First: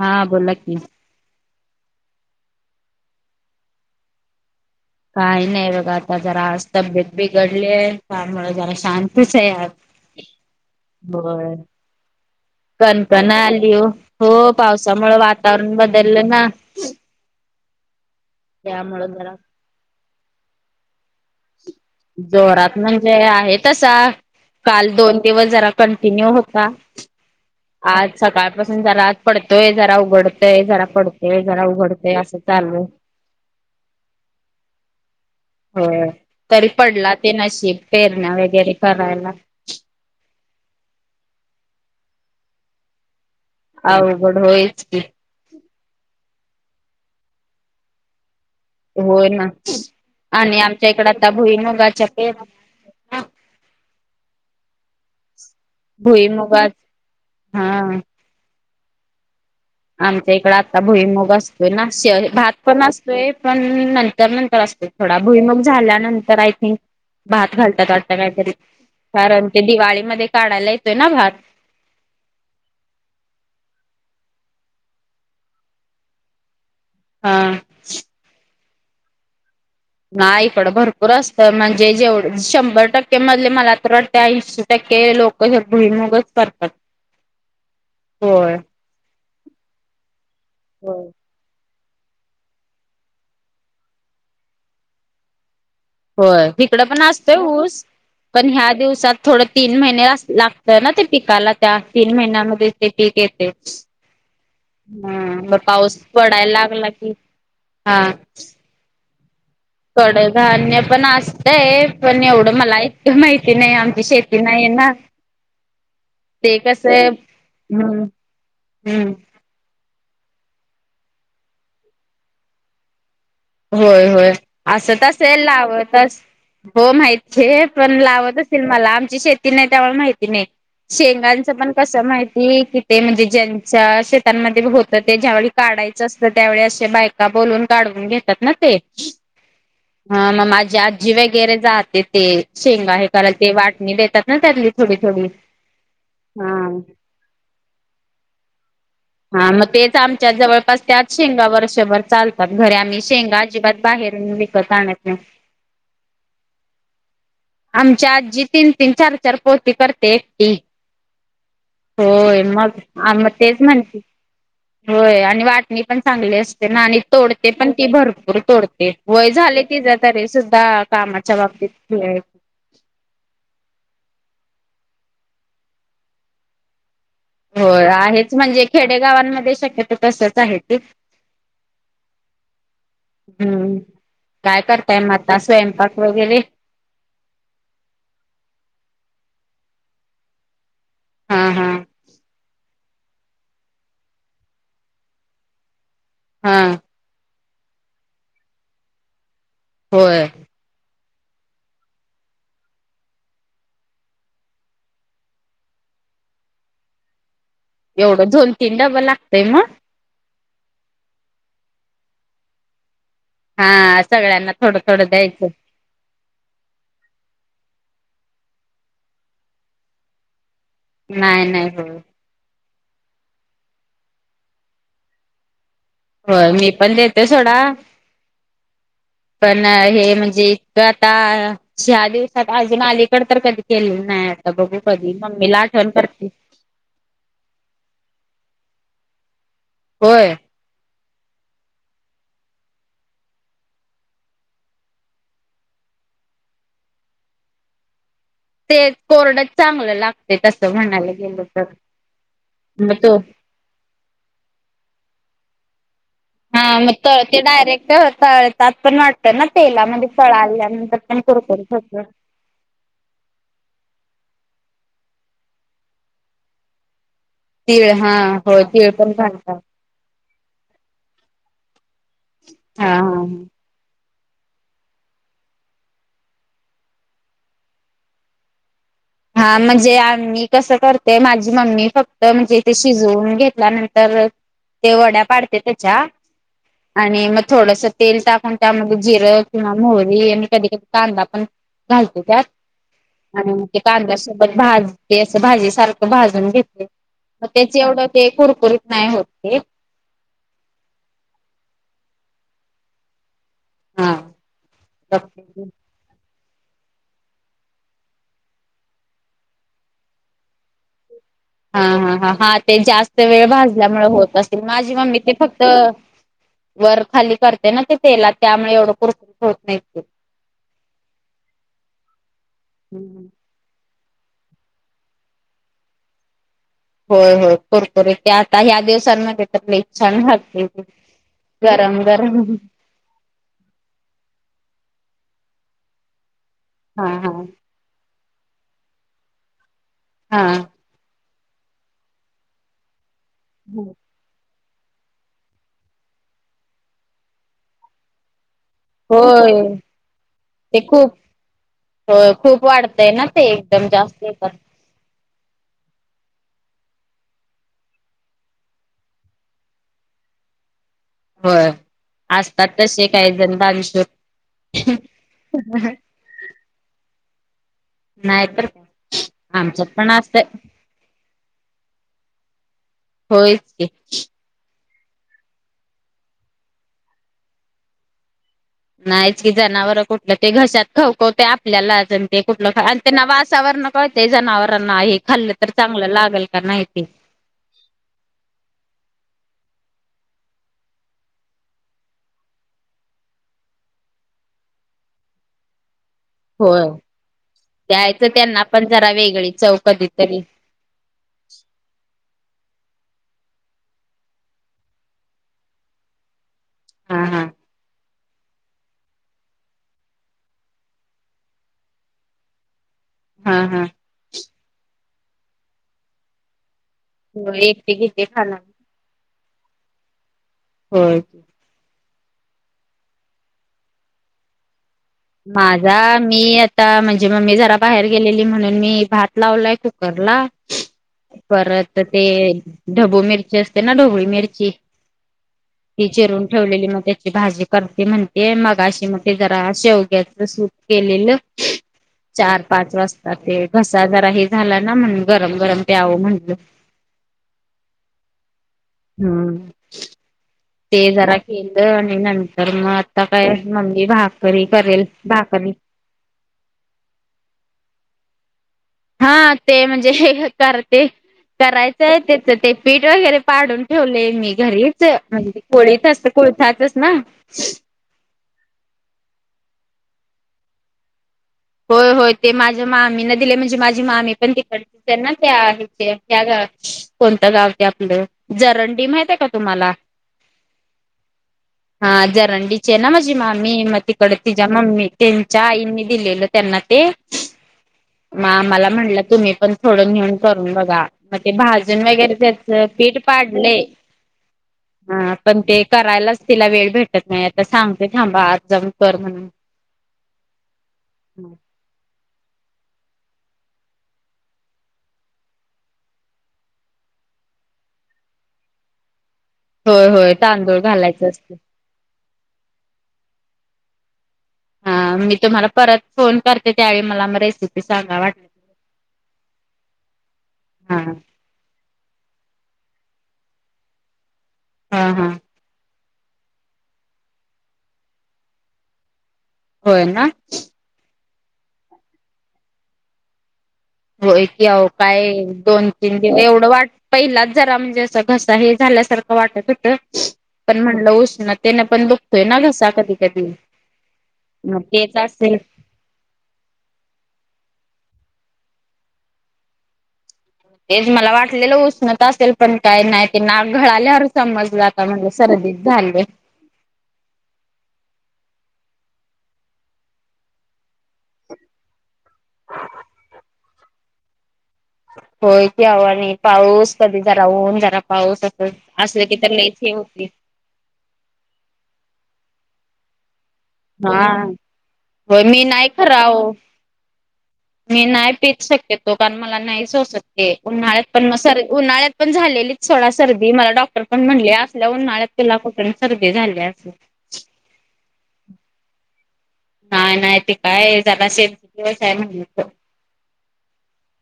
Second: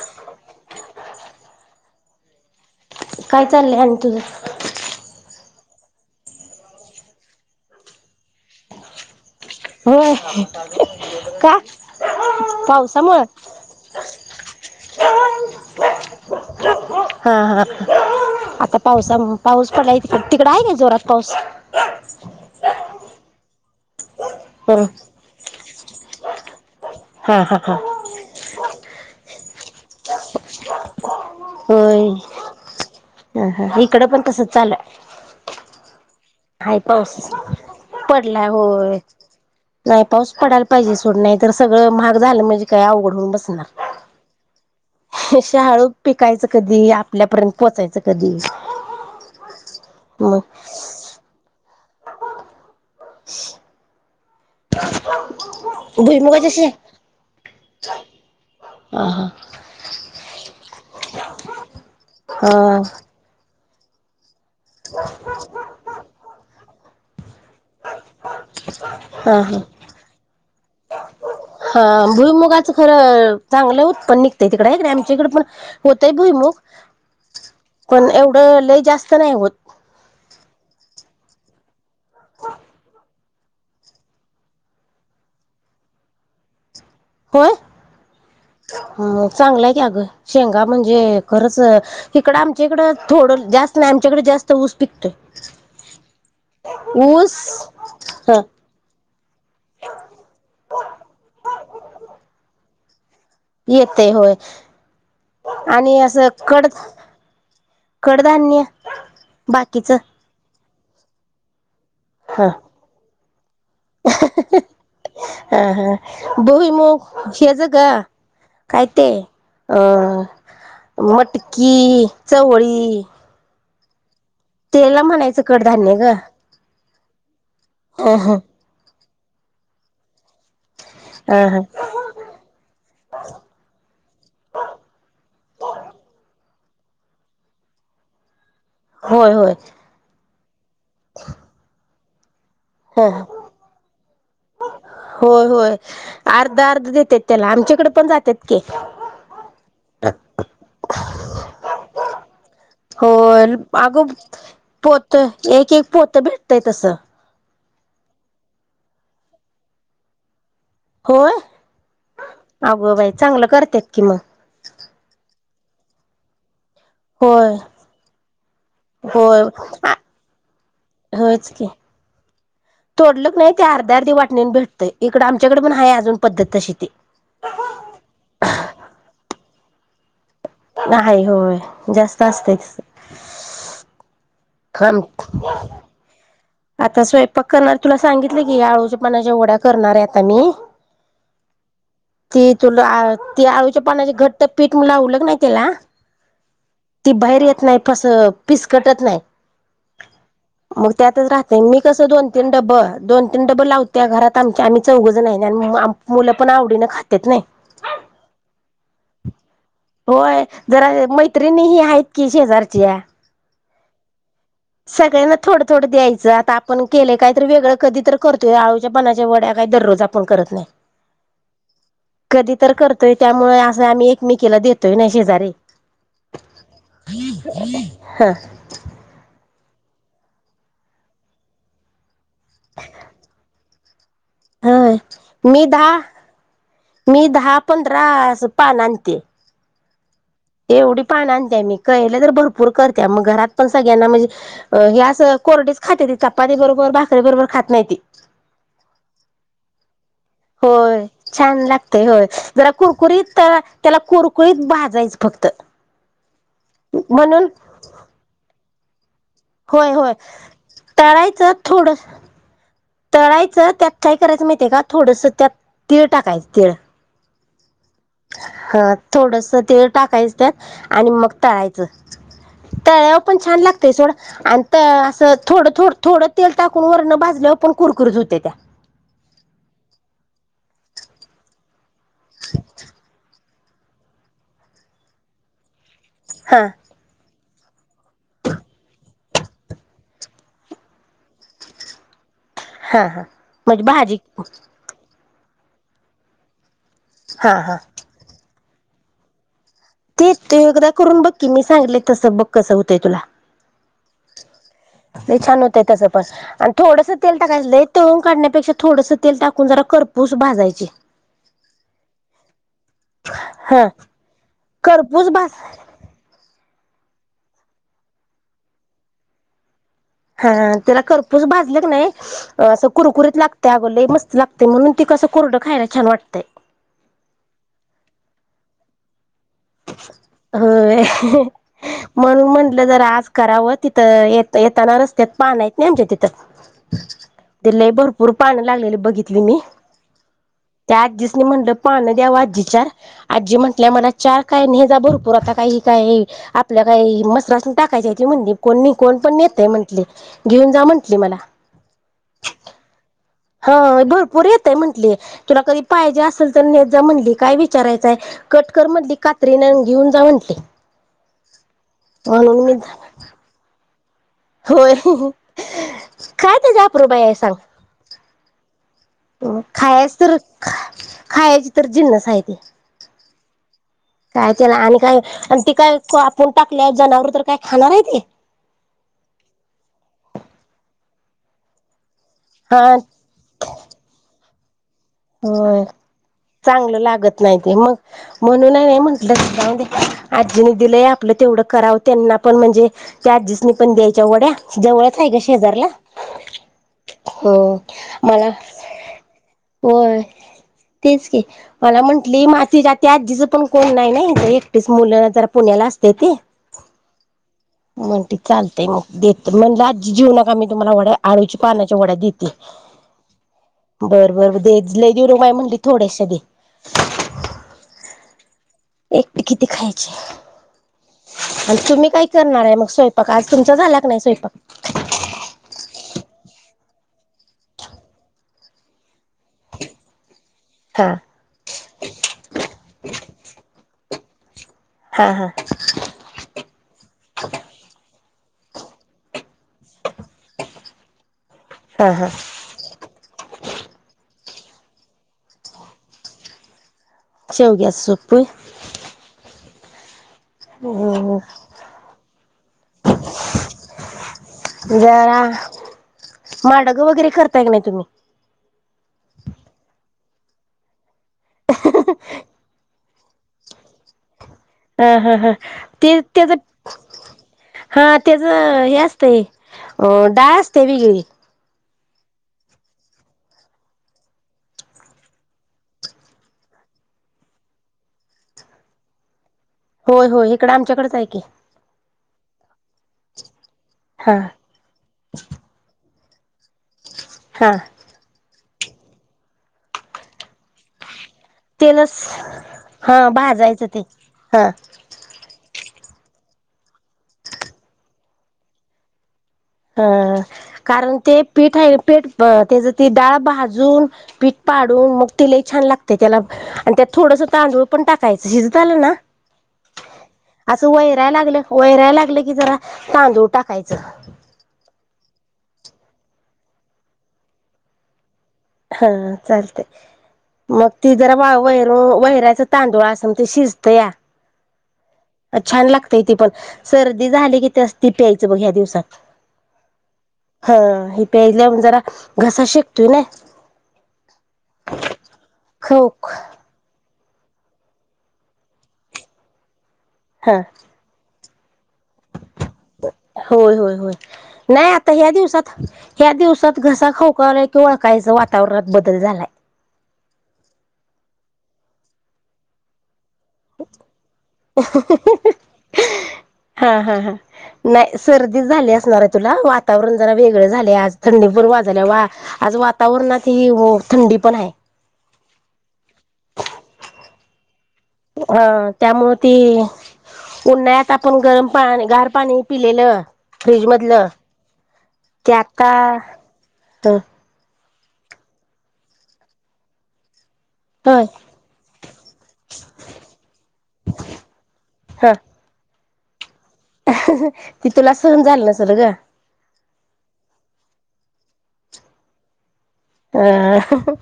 हा बोला कि काय चाललंय आणि तुझं काही नाही बघा आता जरा आज तब्येत बिघडली आहे त्यामुळे जरा शांत होय बर का? पावसामुळ कणकण आली ओ हो पावसामुळे वातावरण बदललं ना हा हा आता त्यामुळे पावसा जरा पाऊस पडलाय त तिकडं आहे का जोरात? पाऊस जोरात म्हणजे आहेत तसा हम्म काल दोन दिवस जरा कंटिन्यू होता हा हा हा आज सकाळपासून जरा पडतोय जरा उघडतय जरा पडतेय जरा होय उघडतय असं चालू ह हा इकडं पण तसंच चालूय होय. तरी आहे पडला पाऊस ते नशीब पेरण्या पडला वगैरे होय करायला नाही पाऊस पडाल पाहिजे सोड नाही तर सगळं महाग झालं म्हणजे काय आवघड होऊन बसलं अवघड होयच की शे हाळू पिकायचं कधी आपल्यापर्यंत पोचायचं कधी हो ना मग आणि आमच्या इकडं आता भुईमुंगाच्या पेरण्या भुईमुंगाच्या भुईमुगात हा शेगा अ हा आमच्या इकडं आता भुईमुग असतोय ना शे हा भात हा पण असतोय पण ना तर नंतर असतो थोडा भुईमुंग झाल्यानंतर आय थिंक भात घालता का काहीतरी हा कारण हा ते दिवाळीमध्ये काढायला येतोय ना भात हा भुईमुगाच खरं चांगलं उत्पन्न निघतंय तिकडे आहेे आमच्या इकड पण होतंय भुईमुग हा पण एवढं ल जास्त नाही होत ना इकडं भरपूर असत म्हणजे जेवढ शंभर टक्के मधले मला तर वाटते ऐंशी टक्के ते लोक भुईमुगच करतात. होय होय ह चांगलंय की अगं शेंगा होय म्हणजे खरंच इकडं आमच्या इकडं थोडं जास्त नाही आमच्याकडे जास्त ऊस पिकतोय होय इकडं पण असतोय ऊस ह पण ह्या दिवसात थोडं तीन महिने लागत ना ते पिकाला त्या तीन महिन्यामध्ये ते पीक येत येते होय हा बर पाऊस आणि असं पडायला कड लागला की हा कडधान्य बाकीच कडधान्य पण असतंय पण ह एवढं मला माहित माहिती नाही आमची शेती नाही ना आमची शेती आहे ना- हा हा भुईमूग हेच ग हम्म काय ते हम्म अं मटकी चवळी होय होय असं त्याला म्हणायचं तसेल लावत कडधान्य ग असतील हो माहित आहे पण लावत असेल मला आमची शेती नाही त्यामुळे माहिती नाही ह शेंगांच ह पण कसं माहिती कि ते म्हणजे ज्यांच्या शेतांमध्ये होत ते ज्यावेळी काढ च असत त्यावेळी असे बायका बोलून काढवून घेतात ना होय होय हा मग माझी आजी वगैरे जे ते शेंग आहे ह क ते वाटणी देतात ना त्यातली थोडी थोडी होय होय हा अर्ध अर्ध देतात त्याला आमच्याकडे पण जातात की हा मग तेच आमच्या जवळपास त्याच शेंगा वर्षभर चालतात घर आम्ही शेंगा होय अजिबात अगं बाहेर विकत आणत पोत नाही एक एक पोत भेटतय तसं आमच्या आजजी तीन तीन चार चार पोती करते होय होय मग अगो बाई आ मग चांगलं तेच म्हण करतात कि मग होय आणि वाटणी पण चांगली असते ना तोडते होय पण ती भरपूर तोडते वय होय झाले तिच्या तरी सुद्धा कामाच्या बातीत क तोडलकनी नाही ते अर्ध्या अर्धी वाटणीून भेटतंय इकडं आमच्याकडे पण आहे अजून पद्धत तशी ते हो आहेच म्हणजे खेडेगावांमध्ये शक्यतो तसच आहे ते नाही होय जास्त असतेच हम्म काय करताय म आता स्वयंपाक वगैरे आता स्वयंपाक करणार तुला सांगितलं की आळूच्यपणाच्या वढ्या करणार आहे आता मी हा हा ते तु त आळूच्या पानाचे घट तर पीठ लावलं की त्याला हा ती बाहेर येत नाही फिसकटत नाही होय मग त्यातच राहते मी कसं दोन तीन डबं दोन तीन डबं लावत त्या घरात आम आम्ही चौघजण आणि मुलं पण आवडीने खातेत नाही एवढं दोन तीन ड्बा लागतय मग होय जरा मैत्रिणी ही आहेत की शेजारची हा सगळ्यांना थोडं थोडं सगळ्यांना द्यायचं थोडं थोडं द्यायचं आता आपण केलं काहीत वेगळं कधी करतोय आळूच्या पनाच्या वड्या काही दररोज आपण करत नाही नाही नाही हो कधी तर करतोय त्यामुळे असं आम्ही एकमेकीला देतोय नाही शेजारी हो मी पण देते सोडा पण हे म्हणजे इतक आता सहा दिवसात अजून अलीकड तर कधी केले. ह मी दहा करते मी दहा पंधरा अस. पालते होय ते एवढी पाण आणतेय मी कळलं तर भरपूर करते मग घरात पण सगळ्यांना म्हणजे हे असं कोरडीच खाते ती चपाती बरोबर भाकरीे बरोबर खात नाही त ते कोरड चांगलं लागत होय छान लागते होय जरा मग तो कुरकुरीत त्याला कुरकुरीत भाजायचं फक्त हा मग ते म्हणून डायरेक्टतात पण वा ना होय तेलामध्ये होय फळ आल्यानंतर पण तळायचं कुरकुरी थोडं तळायचं त्यात काय करायचं माहितीय का थोडस त्यात तीळ टाकायचं तीळ तीळ हा हो हा तीळ पण थोडस घालतात ते टाकायचं आणि मग तळायचं हा तळावर पण छान लागतंय सथोडं आणि असं थोडं थोड थोडं तेल टाकून वरण भाजल्यावर पण कुरकुरीत होते त्या हा म्हणजे आम्ही कसं करते माझी मम्मी फक्त म्हणजे इथे शिजवून घेत नंतर ते वड्या पाडते त्याच्या हा आणि मग थोडस तेल टाकून त्यामध्ये जिरं किंवा मोहरी आणि कधी कधी कांदा पण घालत त्यात हा हा. आणि मग म्हणजे भाजी कांद्यासोबत भज. अस भाजी सारख भाजून घेते मग हा हा त्याची एवढं ते कुरकुरीत नाही होते. तेच ते एकदा करून बघकीी मी सांगले तसं बघ कसं होतंय तुला. हा. नाही छान हा होतय तसपस. आणि थोडस तेल टाकायच तळून काढण्यापेक्षा थोडस तेल टाकून जरा कररपूस भाजायची. हा हा हा हा ते जास्त वेळ हा भाजल्यामुळे होत अस. माझी मम्मी करपूस ते भाज फक्त. वर खाली करते ना ते तेला त्यामुळे एवढं कर होत नाही. ते. हा त्याला खरपूच भाजले क नाही असं कुरकुरीत लागते अगो. लागते म्हणून ती कसं कोरडं खायला छान वाटतय. होय हो करकुरी ते आता ह्या दिवसांमध्ये. तर लई छान लागते. ते होय. गरम गरम म्हणून म्हंटलं जर आज करावं तिथं येताना रस्त्यात पान आहेतेत नाही आमच्या तिथं. हा हा. पुर पान लागलेले बघितले मी हा. त्यात दि. म्हटलं पान द्यावा आजी चार आजी म्हटल्या मला चार. काय ने जा भरपूर आता काही काही आपल्या काही मस असून टाकायच्या त म्हणे. कोणी कोण पण होय येते म्हंटली घेऊन ते जा खूप म्हंटली मला. होय खूप वाढतय ना ते हा एकदम जास्त भरपूर येतात. येतय म्हंटली. [unintelligible] जा म्हटली. हो म्हणून मी असतात तसे काही जणश. होय काय ते जाप रु बा आहे सांग. नाही तर आमच्यात पण खायच तर असतय खायची तर जिन्नस आहे ते. होयच ते. काय त्याला आणि काय आणि ती काय आपण टाकल्या जनावर तर काय खाणार आहे ते. नाहीच की जनावर कुठलं ते घशात खवकवते आपल्याला. ते कुठलं ख हा आणि ते नवासावर नकळते ते जनावर. होय नाही चांगलं ते. लागत नाही ते मग म्हणूनही नाही म्हंटलं. दे आजीनी दिलंय आपलं तेवढं करावं त्यांना पण म्हणजे त्या आजीसनी पण द्यायच्या वड्या. जवळच आहे का शेजारला. हो हो द्यायचं मला त्यांना पण जरा वेगळी च. होय तेच की मला म्हण मी आजीचं पण कोण नाही नाही एकटीच मुलं जरा पुण्याला असते ते. हा हा. म्हणते चालतेय मग देत म्हणज आजी जीवनाक आम्ही तुम्हाला वड्या आळूच्या पानाच्या वड्या देते. हा हा. ले देन काय म्हणली थोडेश. हो एकटे घेते खाला. किती होय की. खायचे तुम्ही काय. करणार आहे मग स्वयंपाक आज तुमचा झालाक नाही स्वयंपाक. माझा मी आता म्हणजे मम्मी जरा बाहेर गेलेली म्हणून मी भात लावलाय कुकरला. हा परत ते ढबू मिरची असते ना ढोबळी मिरची. हा हा ती चिरून ठेवलेली मग त्याची भाजी करते म्हणते. ये मग अशी मध्ये जरा अे होती. सू केलेलं हा हा चार पाच वाजता ते घसा ज आहे. झाला ना म्हण गरम गरम प्याव म्हणल. चौ ग्या सप हम्म ते जरा केलं आणि नंतर म आता काय मम्मी भाकरी करेल, जरा भाक करी. माडगं वगैरे करताय का नाही तुम्ही? हा ते म्हणजे हे करते, करायचंय त्याच ते पीठ वगैरे पाडून ठेवलय मी. घरीच हा हा हा म्हणजे कोळीत ते असत त्याच कोळथातच ना. हा त्याच हे असतंय अ डाळ असते वेगळी. होय, होय ते माझ्या मामी न दिलय म्हणजे माझी मामी पण तिकडची हाय ना त्या त्या कोणत गाव ते आपलं जरंडी माहित आहे का? तुम्हाला? होय होय इकडं आमच्याकडेच आहे की. रंडीचे हाय ना माझी मामी म तीकड हा तिच्या म ममी त्यांच्या आईंनी दिलेलं. त्यांना ते, हा म आम्हाला म्हटलं तुम्ही पण थोड नेऊन करून बघा. मग ते भाजून तेलच वगैरे त्याच पीठ हा पाडलय, भाजायचं ते हा हा पण ते. करायलाच तिला वेळ भेटत नाही आता सांगते थांबा आज जाऊन कर म्हणून. हा कारण ते पीठ आहे पेठ तेज ते डाळ भाजून पीठ पाडून मग ते छान लागतय. त्याला आणि त्या थोड तांदूळ पण टाकायच शिजतआल ना. होय होय तांदूळ असं घालायचं वयराय असते. लागलं वैराय लागलं की जरा तांदूळ टाकाय च. हा मी तुम्हाला परत फोन करते त्यावेळी मला रेसिपी सांगा वाट हा चालतय, मग हा ती जरा वा वे वैरा्याचा तांदूळ अस ते शिजत या. हा हा अ छान लागतेय ती पण सर्दी झाली किती असती प्यायचं बघ ह्या दिवसात. होय ना. ह हे प्यायल्यावर जरा घसा शिकतोय नाया. होय की आव काय दोन हो तीन दिव एवढं वाटत. पहिलाच जरा म्हणजे असं घसा हे झाल्यासारखं वाटत होतं हा पण म्हणलं उष्णतेन होतोय ना गसा कधी कधी. होय, होय, होय मग नाही आता तेच ह्या असेल दिवसात, ह्या दिवसात घसा खाऊकव्हाल की ओळखायचं वाट वातावरात बदल झालाय. तेच मला वाटलेलं उष्णता असेल पण काय नाही? नाक घळाल्यावर समजल आता म्हणजे सर्दीत झाले. हा, हा, हा, नाही सर्दी झाली असणार आहे तुला वातावरण जरा वेगळे झाले आज थंडी पूर् वा झाल्या वा आज वातावरणात थंडी पण आहे. होय की आवा आणि पाऊस कधी जरा ऊन जरा पाऊस हा असं असलं त्यामुळे की तर ती, लईच हे होतंय. उन्हाळ्यात आपण गरम पा गार पाणी पिलेल. हा, हो ते मी नाही आता खर आव. ह मी नाही पीत शकेतो कारण मला नाही सोसत. ते उन्हाळ्यात पण होय म सरा उन्हाळ्यात पण झालेलीच थोडा सर्दी मला डॉक्टर पण म्हणले असल्या उन्हाळ्यात ह त्याला खोकला आणि सर्दी झाल्या. ती तुला सहन झालं नसल ग. नाही नाही ते काय [unintelligible] शेती व्यवसाय म्हण हा,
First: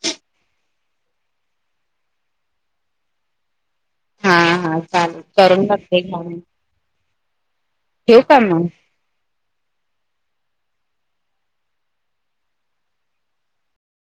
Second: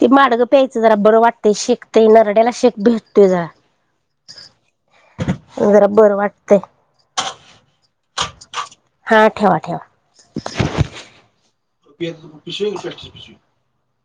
ते मडगं प्या जरा बरं वाटत शेकतय नरड्याला शेक भेटतोय जरा. हा हा चालल करून जरा बघते बरं घ्या. वाटतंय ठेव का म. हा ठेवा, ठेवा. [unintelligible]